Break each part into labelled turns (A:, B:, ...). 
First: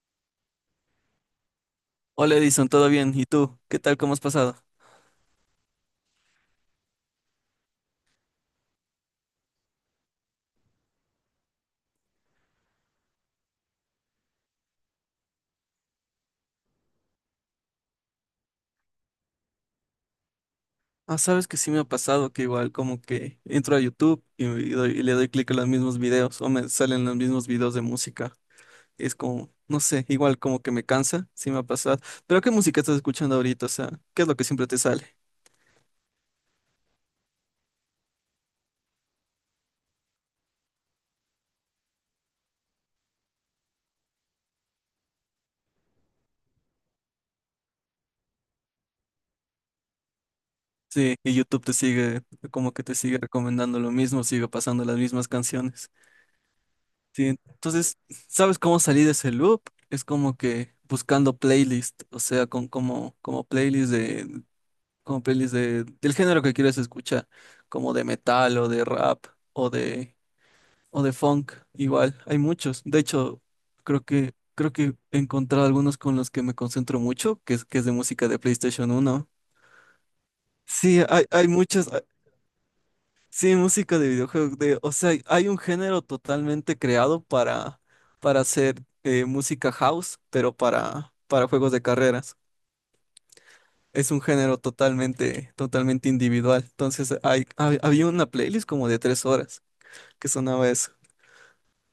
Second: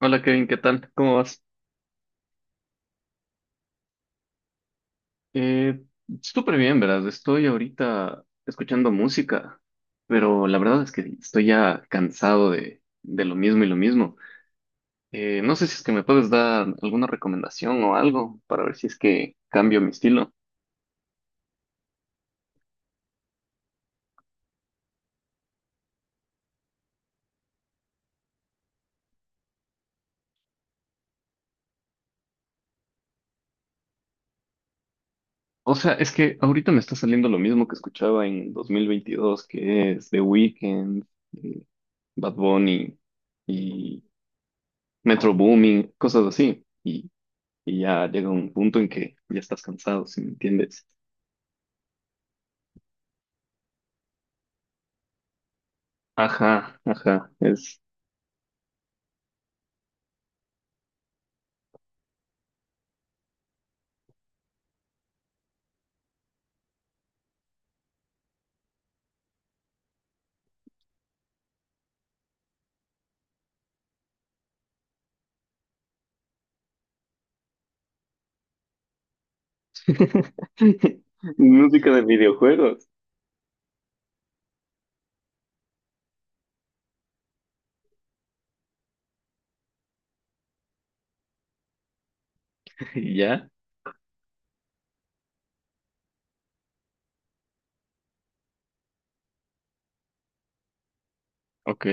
A: Hola Kevin, ¿qué tal? ¿Cómo vas?
B: Hola Edison, ¿todo bien? ¿Y tú? ¿Qué tal? ¿Cómo has pasado?
A: Eh, Súper bien, verás. Estoy ahorita escuchando música, pero la verdad es que estoy ya cansado de lo mismo y lo mismo. No sé si es que me puedes dar alguna recomendación o algo para ver si es que cambio mi estilo.
B: Ah, sabes que sí me ha pasado que igual como que entro a YouTube y le doy clic a los mismos videos o me salen los mismos videos de música. Es como, no sé, igual como que me cansa, sí me ha pasado. Pero ¿qué música estás escuchando ahorita? O sea, ¿qué es lo que siempre te sale?
A: O sea, es que ahorita me está saliendo lo mismo que escuchaba en 2022, que es The Weeknd, eh, Bad Bunny y Metro Booming, cosas así. Y ya llega un punto en que ya estás cansado, ¿si me entiendes?
B: Sí, y YouTube como que te sigue recomendando lo mismo, sigue pasando las mismas canciones.
A: Ajá,
B: Sí,
A: ajá, es.
B: entonces, ¿sabes cómo salir de ese loop? Es como que buscando playlist, o sea, como playlist como pelis del género que quieres escuchar, como de metal o de rap o de, o de funk, igual, hay muchos. De hecho, creo que he encontrado algunos con los que me concentro mucho, que es de música de PlayStation uno. Sí, hay muchas,
A: Música de
B: ah,
A: videojuegos.
B: sí, música de videojuegos, de, o sea, hay un género totalmente creado para hacer música house, pero para juegos de carreras.
A: Y ya,
B: Es un género totalmente, totalmente individual. Entonces, había una playlist como de tres horas que sonaba eso.
A: ok.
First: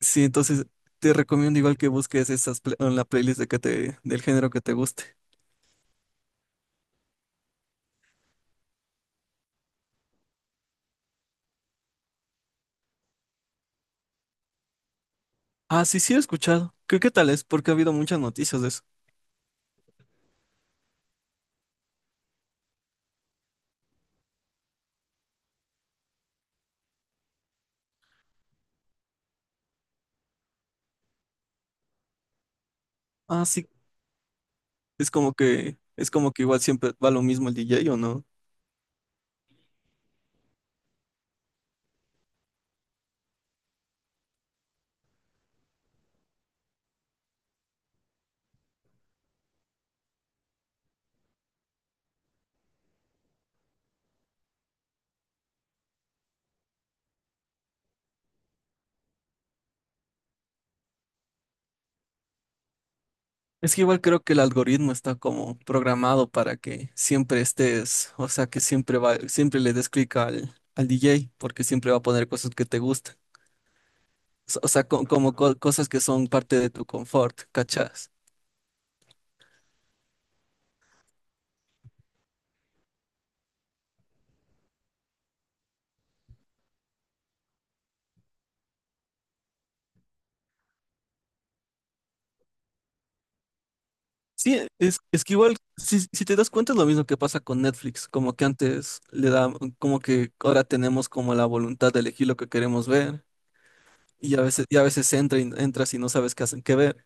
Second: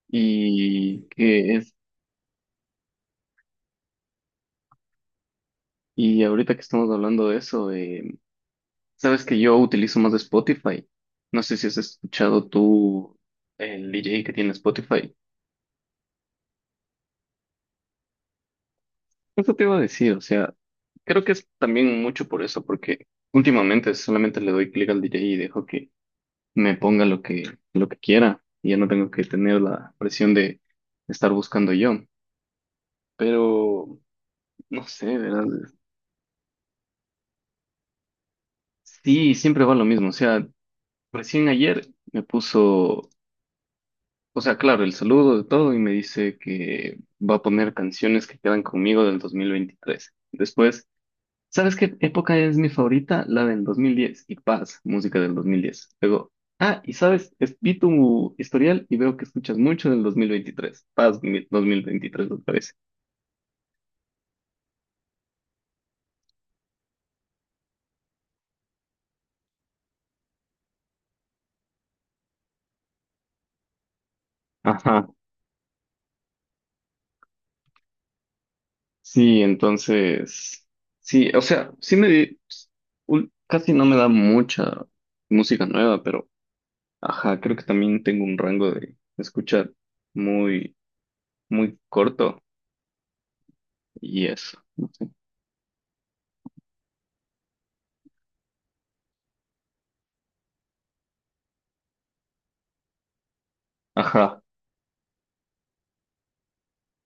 B: Sí, entonces
A: ¿Y
B: te
A: que
B: recomiendo
A: es?
B: igual que busques esas en la playlist de del género que te guste.
A: Y ahorita que estamos hablando de eso, sabes que yo utilizo más Spotify. No sé si has escuchado tú el DJ que tiene Spotify.
B: Ah, sí, sí he escuchado. ¿Qué, qué tal es? Porque ha habido muchas noticias de eso.
A: Eso te iba a decir, o sea, creo que es también mucho por eso, porque últimamente solamente le doy clic al DJ y dejo que me ponga lo que quiera y ya no tengo que tener la presión de estar buscando yo.
B: Ah, sí,
A: Pero no sé, ¿verdad?
B: es como que igual siempre va lo mismo el DJ, ¿o no?
A: Sí, siempre va lo mismo. O sea, recién ayer me puso, o sea, claro, el saludo de todo y me dice que va a poner canciones que quedan conmigo del 2023. Después, ¿sabes qué época es mi favorita? La del 2010 y paz, música del 2010. Luego, ah, y sabes, vi tu historial y veo que escuchas mucho del 2023. Paz, 2023, me parece.
B: Es que igual creo que el algoritmo está como programado para que siempre estés, o sea, que siempre va, siempre le des clic al DJ, porque siempre va a poner cosas que te gustan. O sea,
A: Ajá,
B: como cosas que son parte de tu confort, ¿cachas?
A: sí, entonces, sí, o sea, casi no me da mucha música nueva, pero ajá, creo que también tengo un rango de escuchar muy, muy corto y
B: Sí,
A: eso, no sé.
B: es que igual, si te das cuenta, es lo mismo que pasa con Netflix, como que antes le da, como que ahora tenemos como la voluntad de elegir lo que queremos ver, y
A: Ajá,
B: a veces, y a veces entras y no sabes qué hacen qué ver.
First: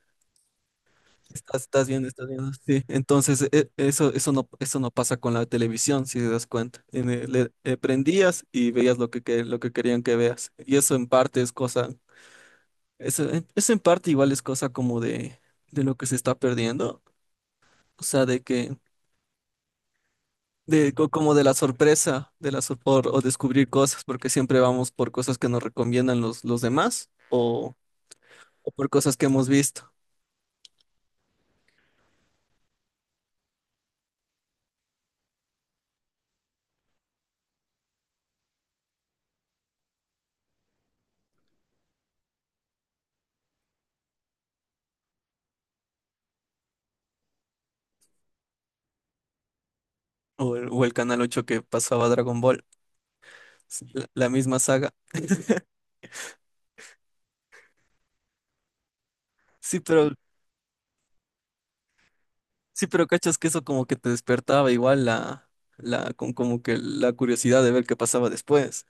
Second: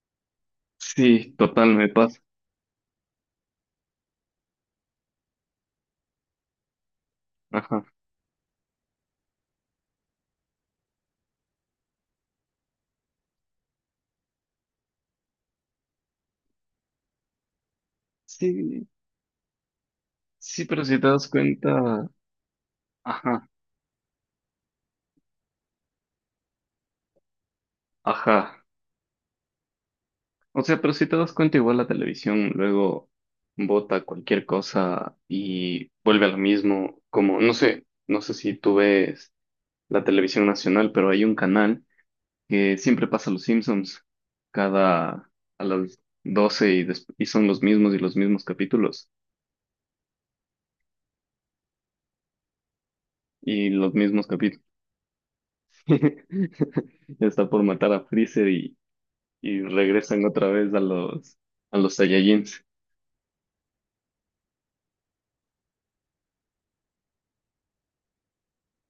A: sí,
B: Estás,
A: total, me pasa.
B: estás viendo, sí. Entonces, eso, eso no pasa con la televisión, si te das cuenta.
A: Ajá.
B: Prendías y veías lo lo que querían que veas. Y eso en parte es cosa. Eso, eso en parte igual es cosa como de lo que se está perdiendo, o sea,
A: Sí, sí, pero si te das
B: como de la
A: cuenta,
B: sorpresa, de la sor- por- o
A: ajá,
B: descubrir cosas, porque siempre vamos por cosas que nos recomiendan los demás
A: ajá.
B: o por cosas que hemos visto.
A: O sea, pero si te das cuenta, igual la televisión luego bota cualquier cosa y vuelve a lo mismo, como, no sé, no sé si tú ves la televisión nacional, pero hay un canal que siempre pasa los Simpsons cada, a las 12 y son los mismos y los mismos capítulos
B: O o el Canal ocho que pasaba Dragon Ball,
A: y
B: sí,
A: los mismos
B: la misma
A: capítulos.
B: saga.
A: Ya está por matar a Freezer y
B: Sí, pero,
A: regresan otra vez a los Saiyajins.
B: sí, pero cachas que eso como que te despertaba igual como que la curiosidad de ver qué pasaba después.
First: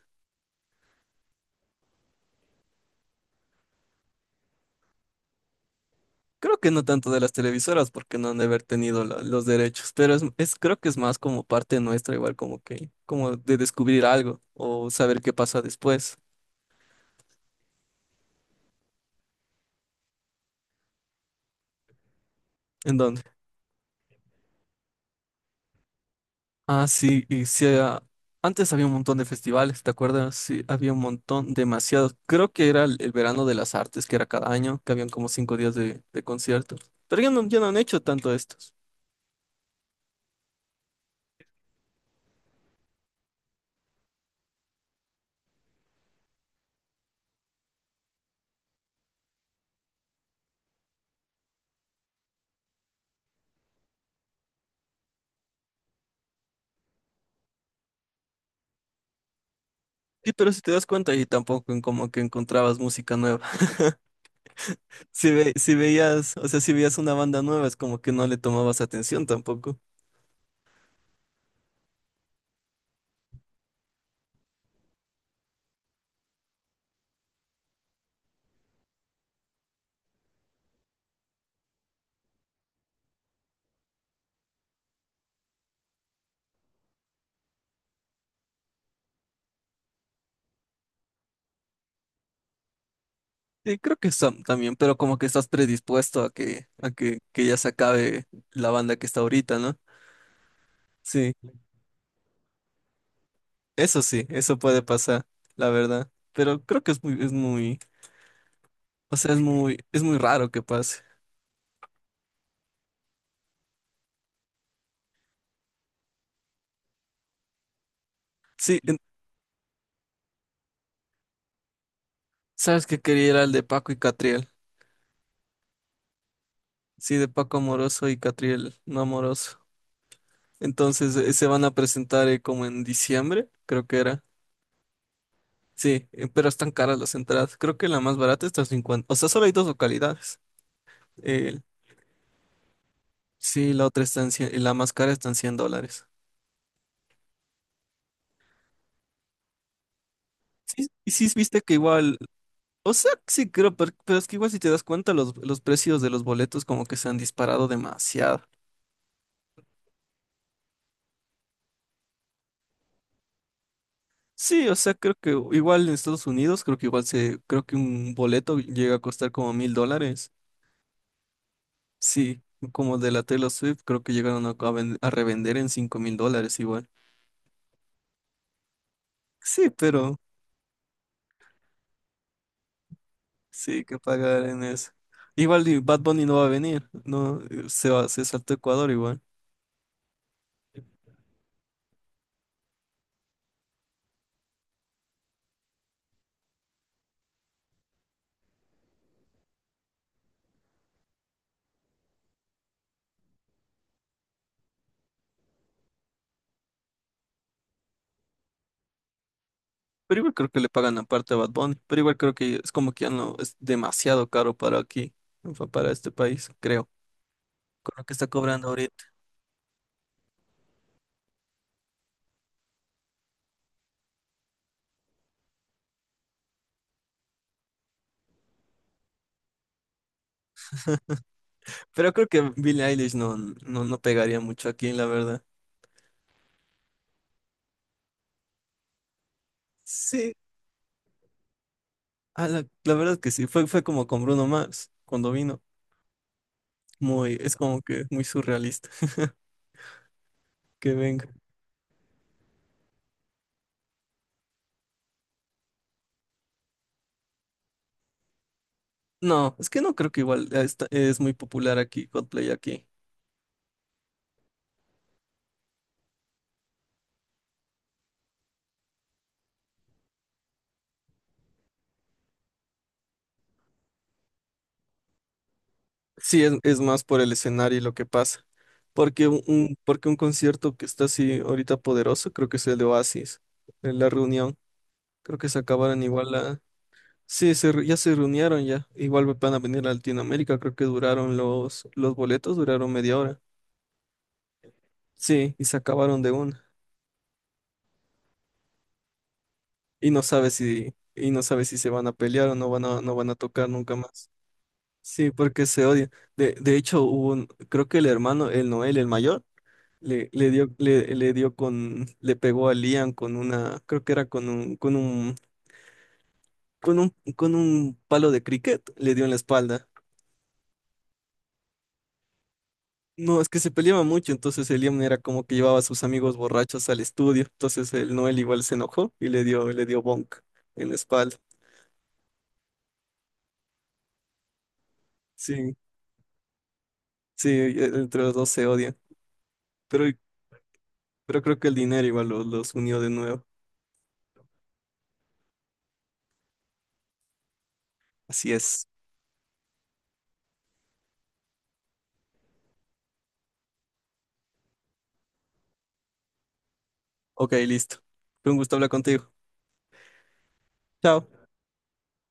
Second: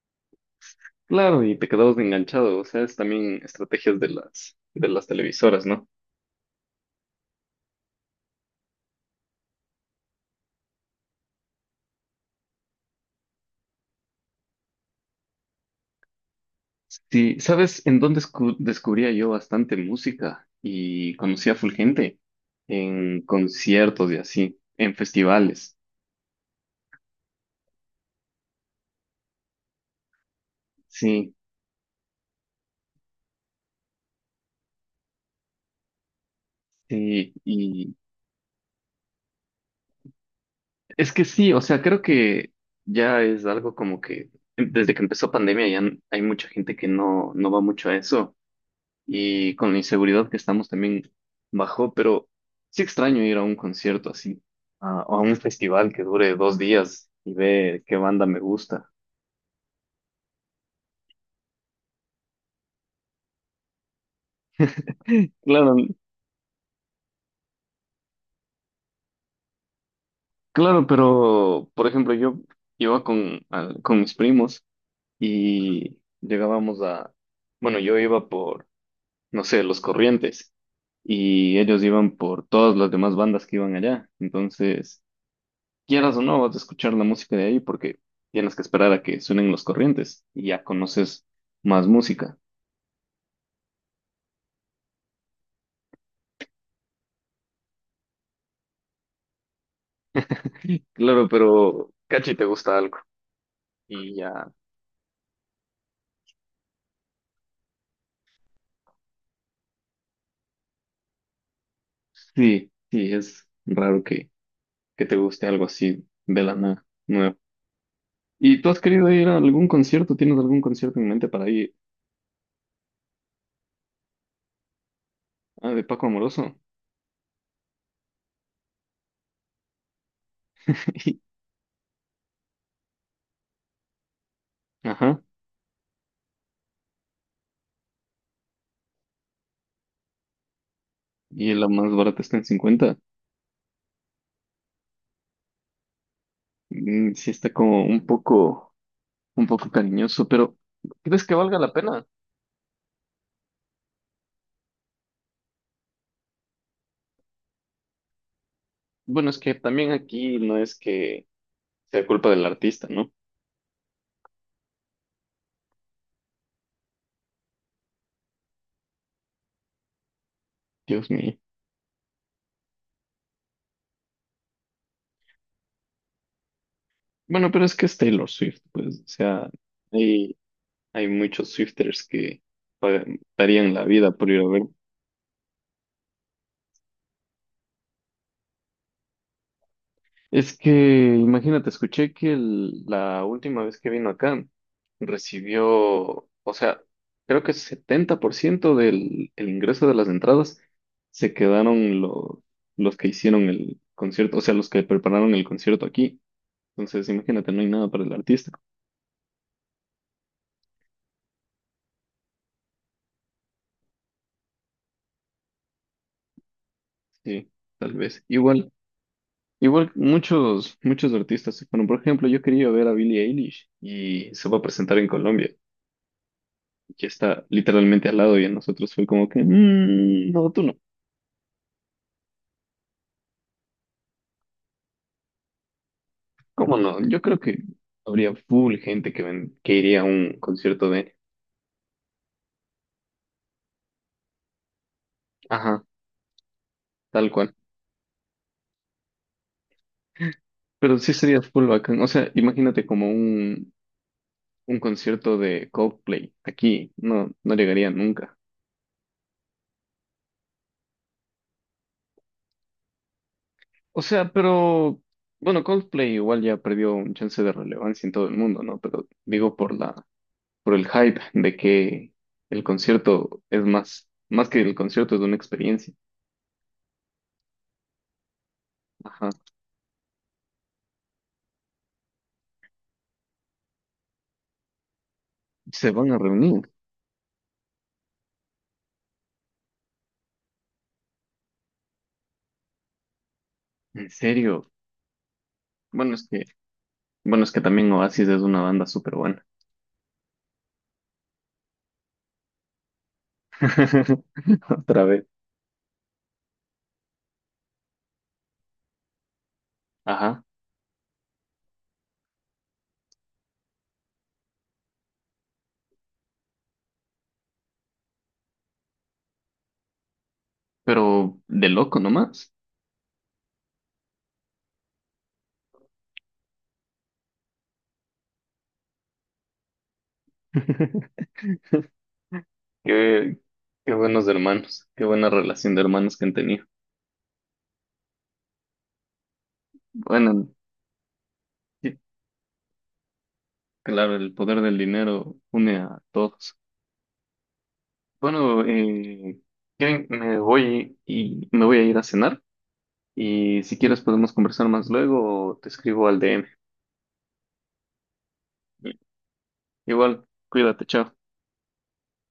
A: Claro, y te quedabas enganchado, o sea, es también estrategias de las televisoras, ¿no?
B: Creo que no tanto de las televisoras porque no han de haber tenido los derechos, pero creo que es más como parte nuestra, igual como que, como de descubrir algo o saber qué pasa después.
A: Sí, ¿sabes en dónde descubría yo bastante música y conocía a full gente?
B: ¿En
A: En
B: dónde?
A: conciertos y así, en festivales,
B: Ah, sí, y sí, ah, antes había un montón de festivales, ¿te acuerdas? Sí, había un
A: sí,
B: montón, demasiados. Creo que era el verano de las artes, que era cada año, que habían como cinco días de conciertos. Pero ya
A: sí,
B: no, ya no han
A: y
B: hecho tanto estos.
A: Es que sí, o sea, creo que ya es algo como que desde que empezó pandemia hay mucha gente que no va mucho a eso. Y con la inseguridad que estamos también bajó, pero sí extraño ir a un concierto así, o a un festival que dure 2 días y ver qué banda me gusta.
B: Sí, pero si te das cuenta, ahí tampoco en como que encontrabas música nueva. Si, si
A: Claro,
B: veías, o sea, si veías una banda nueva, es como que no le tomabas atención tampoco.
A: claro, pero por ejemplo yo iba con mis primos y llegábamos a, bueno, yo iba por, no sé, Los Corrientes y ellos iban por todas las demás bandas que iban allá, entonces, quieras o no, vas a escuchar la música de ahí porque tienes que esperar a que suenen los corrientes y ya conoces más música.
B: Sí, creo que también, pero como que estás predispuesto a que ya se acabe la banda que está ahorita, ¿no?
A: Claro,
B: Sí,
A: pero cachi te gusta algo y
B: sí,
A: ya.
B: eso puede pasar, la verdad. Pero creo que es muy, o sea, es muy raro que pase.
A: Sí, sí, es raro que te guste algo así de la nada, nuevo. ¿Y tú has
B: Sí,
A: querido ir a algún concierto? ¿Tienes algún concierto en mente para ir?
B: sabes que quería ir al de Paco y Catriel.
A: Ah, de Paco Amoroso.
B: Sí, de Paco Amoroso y Catriel no amoroso. Entonces, se van a presentar como en diciembre, creo que era.
A: Ajá.
B: Sí, pero están caras las entradas. Creo que la más barata está en 50. O sea, solo hay dos localidades.
A: Y
B: Eh,
A: la más barata está en 50.
B: sí, la otra está en 100, y la más cara está en cien dólares.
A: Mm, sí está como un un poco cariñoso, pero
B: Sí, y
A: ¿crees
B: sí,
A: que valga
B: viste
A: la
B: que
A: pena?
B: igual. O sea, sí, creo, pero, es que igual si te das cuenta, los precios de los boletos como que se han disparado demasiado.
A: Bueno, es que también aquí no es que sea culpa del artista, ¿no?
B: Sí, o sea, creo que igual en Estados Unidos, creo que igual se, creo que un boleto llega a costar como mil dólares.
A: Dios mío.
B: Sí, como de la Taylor Swift, creo que llegaron a revender en cinco mil dólares igual.
A: Bueno, pero es que es Taylor Swift, pues, o sea,
B: Sí, pero
A: hay, hay muchos Swifters que darían la
B: sí, que
A: vida por ir
B: pagar
A: a ver.
B: en eso. Igual y Bad Bunny no va a venir, no se va, se saltó Ecuador igual.
A: Es que, imagínate, escuché que la última vez que vino acá recibió, o sea, creo que 70% del el ingreso de las entradas se quedaron los que hicieron el concierto, o sea, los que prepararon el concierto aquí. Entonces, imagínate, no hay nada para el artista.
B: Pero igual creo que le pagan aparte a Bad Bunny, pero igual creo que es como que ya no es demasiado caro para aquí, para este país, creo,
A: Sí, tal
B: con lo que
A: vez.
B: está cobrando
A: Igual,
B: ahorita.
A: igual muchos artistas se fueron. Por ejemplo, yo quería ver a Billie Eilish y se va a presentar en Colombia, que está literalmente al lado y a nosotros fue como que, "Mm, no, tú no".
B: Pero creo que Billie Eilish no, no, no pegaría mucho aquí, la verdad.
A: ¿Cómo no? Yo creo que habría full gente que iría a
B: Sí,
A: un concierto de,
B: a la verdad que sí, fue como con Bruno Mars cuando vino.
A: ajá, tal
B: Muy,
A: cual.
B: es como que muy surrealista que
A: Pero sí
B: venga.
A: sería full bacán. O sea, imagínate como un concierto de Coldplay aquí. No, no llegaría nunca.
B: No, es que no creo que igual es muy popular aquí, Coldplay aquí.
A: O sea, pero bueno, Coldplay igual ya perdió un chance de relevancia en todo el mundo, ¿no? Pero digo por por el hype de que el concierto es más que el concierto es una experiencia.
B: Sí, es más por el escenario y lo que pasa. Porque
A: Ajá.
B: porque un concierto que está así ahorita poderoso, creo que es el de Oasis, en la reunión. Creo que se
A: Se
B: acabaron
A: van a
B: igual la...
A: reunir.
B: Sí, ya se reunieron ya. Igual van a venir a Latinoamérica, creo que duraron los boletos, duraron media hora.
A: ¿En serio?
B: Sí, y se
A: Bueno,
B: acabaron
A: es
B: de
A: que,
B: una.
A: bueno, es que también Oasis es una banda súper buena.
B: Y no sabe si, y no sabe si se van a pelear o no van no van a tocar nunca más.
A: Otra vez.
B: Sí, porque se odian. De hecho, hubo un- creo que el hermano, el Noel, el mayor.
A: Ajá.
B: Le dio con, le pegó a Liam con una, creo que era con un, con un con un palo de cricket, le dio en la espalda.
A: Pero de loco nomás.
B: No, es que se peleaba mucho, entonces el Liam era como que llevaba a sus amigos borrachos al estudio, entonces el Noel igual se enojó y le le dio bonk en la espalda.
A: Qué, qué buenos hermanos, qué buena relación
B: Sí,
A: de hermanos que han tenido.
B: sí, entre los dos se odian, pero,
A: Bueno,
B: pero creo que el
A: sí,
B: dinero igual los unió de nuevo.
A: claro, el poder del dinero une a todos.
B: Así
A: Bueno,
B: es.
A: ¿quieren? Me voy y me voy a ir a cenar y si quieres podemos conversar más luego o te escribo al DM.
B: Ok, listo. Fue un gusto hablar contigo.
A: Igual, cuídate, chao.
B: Chao.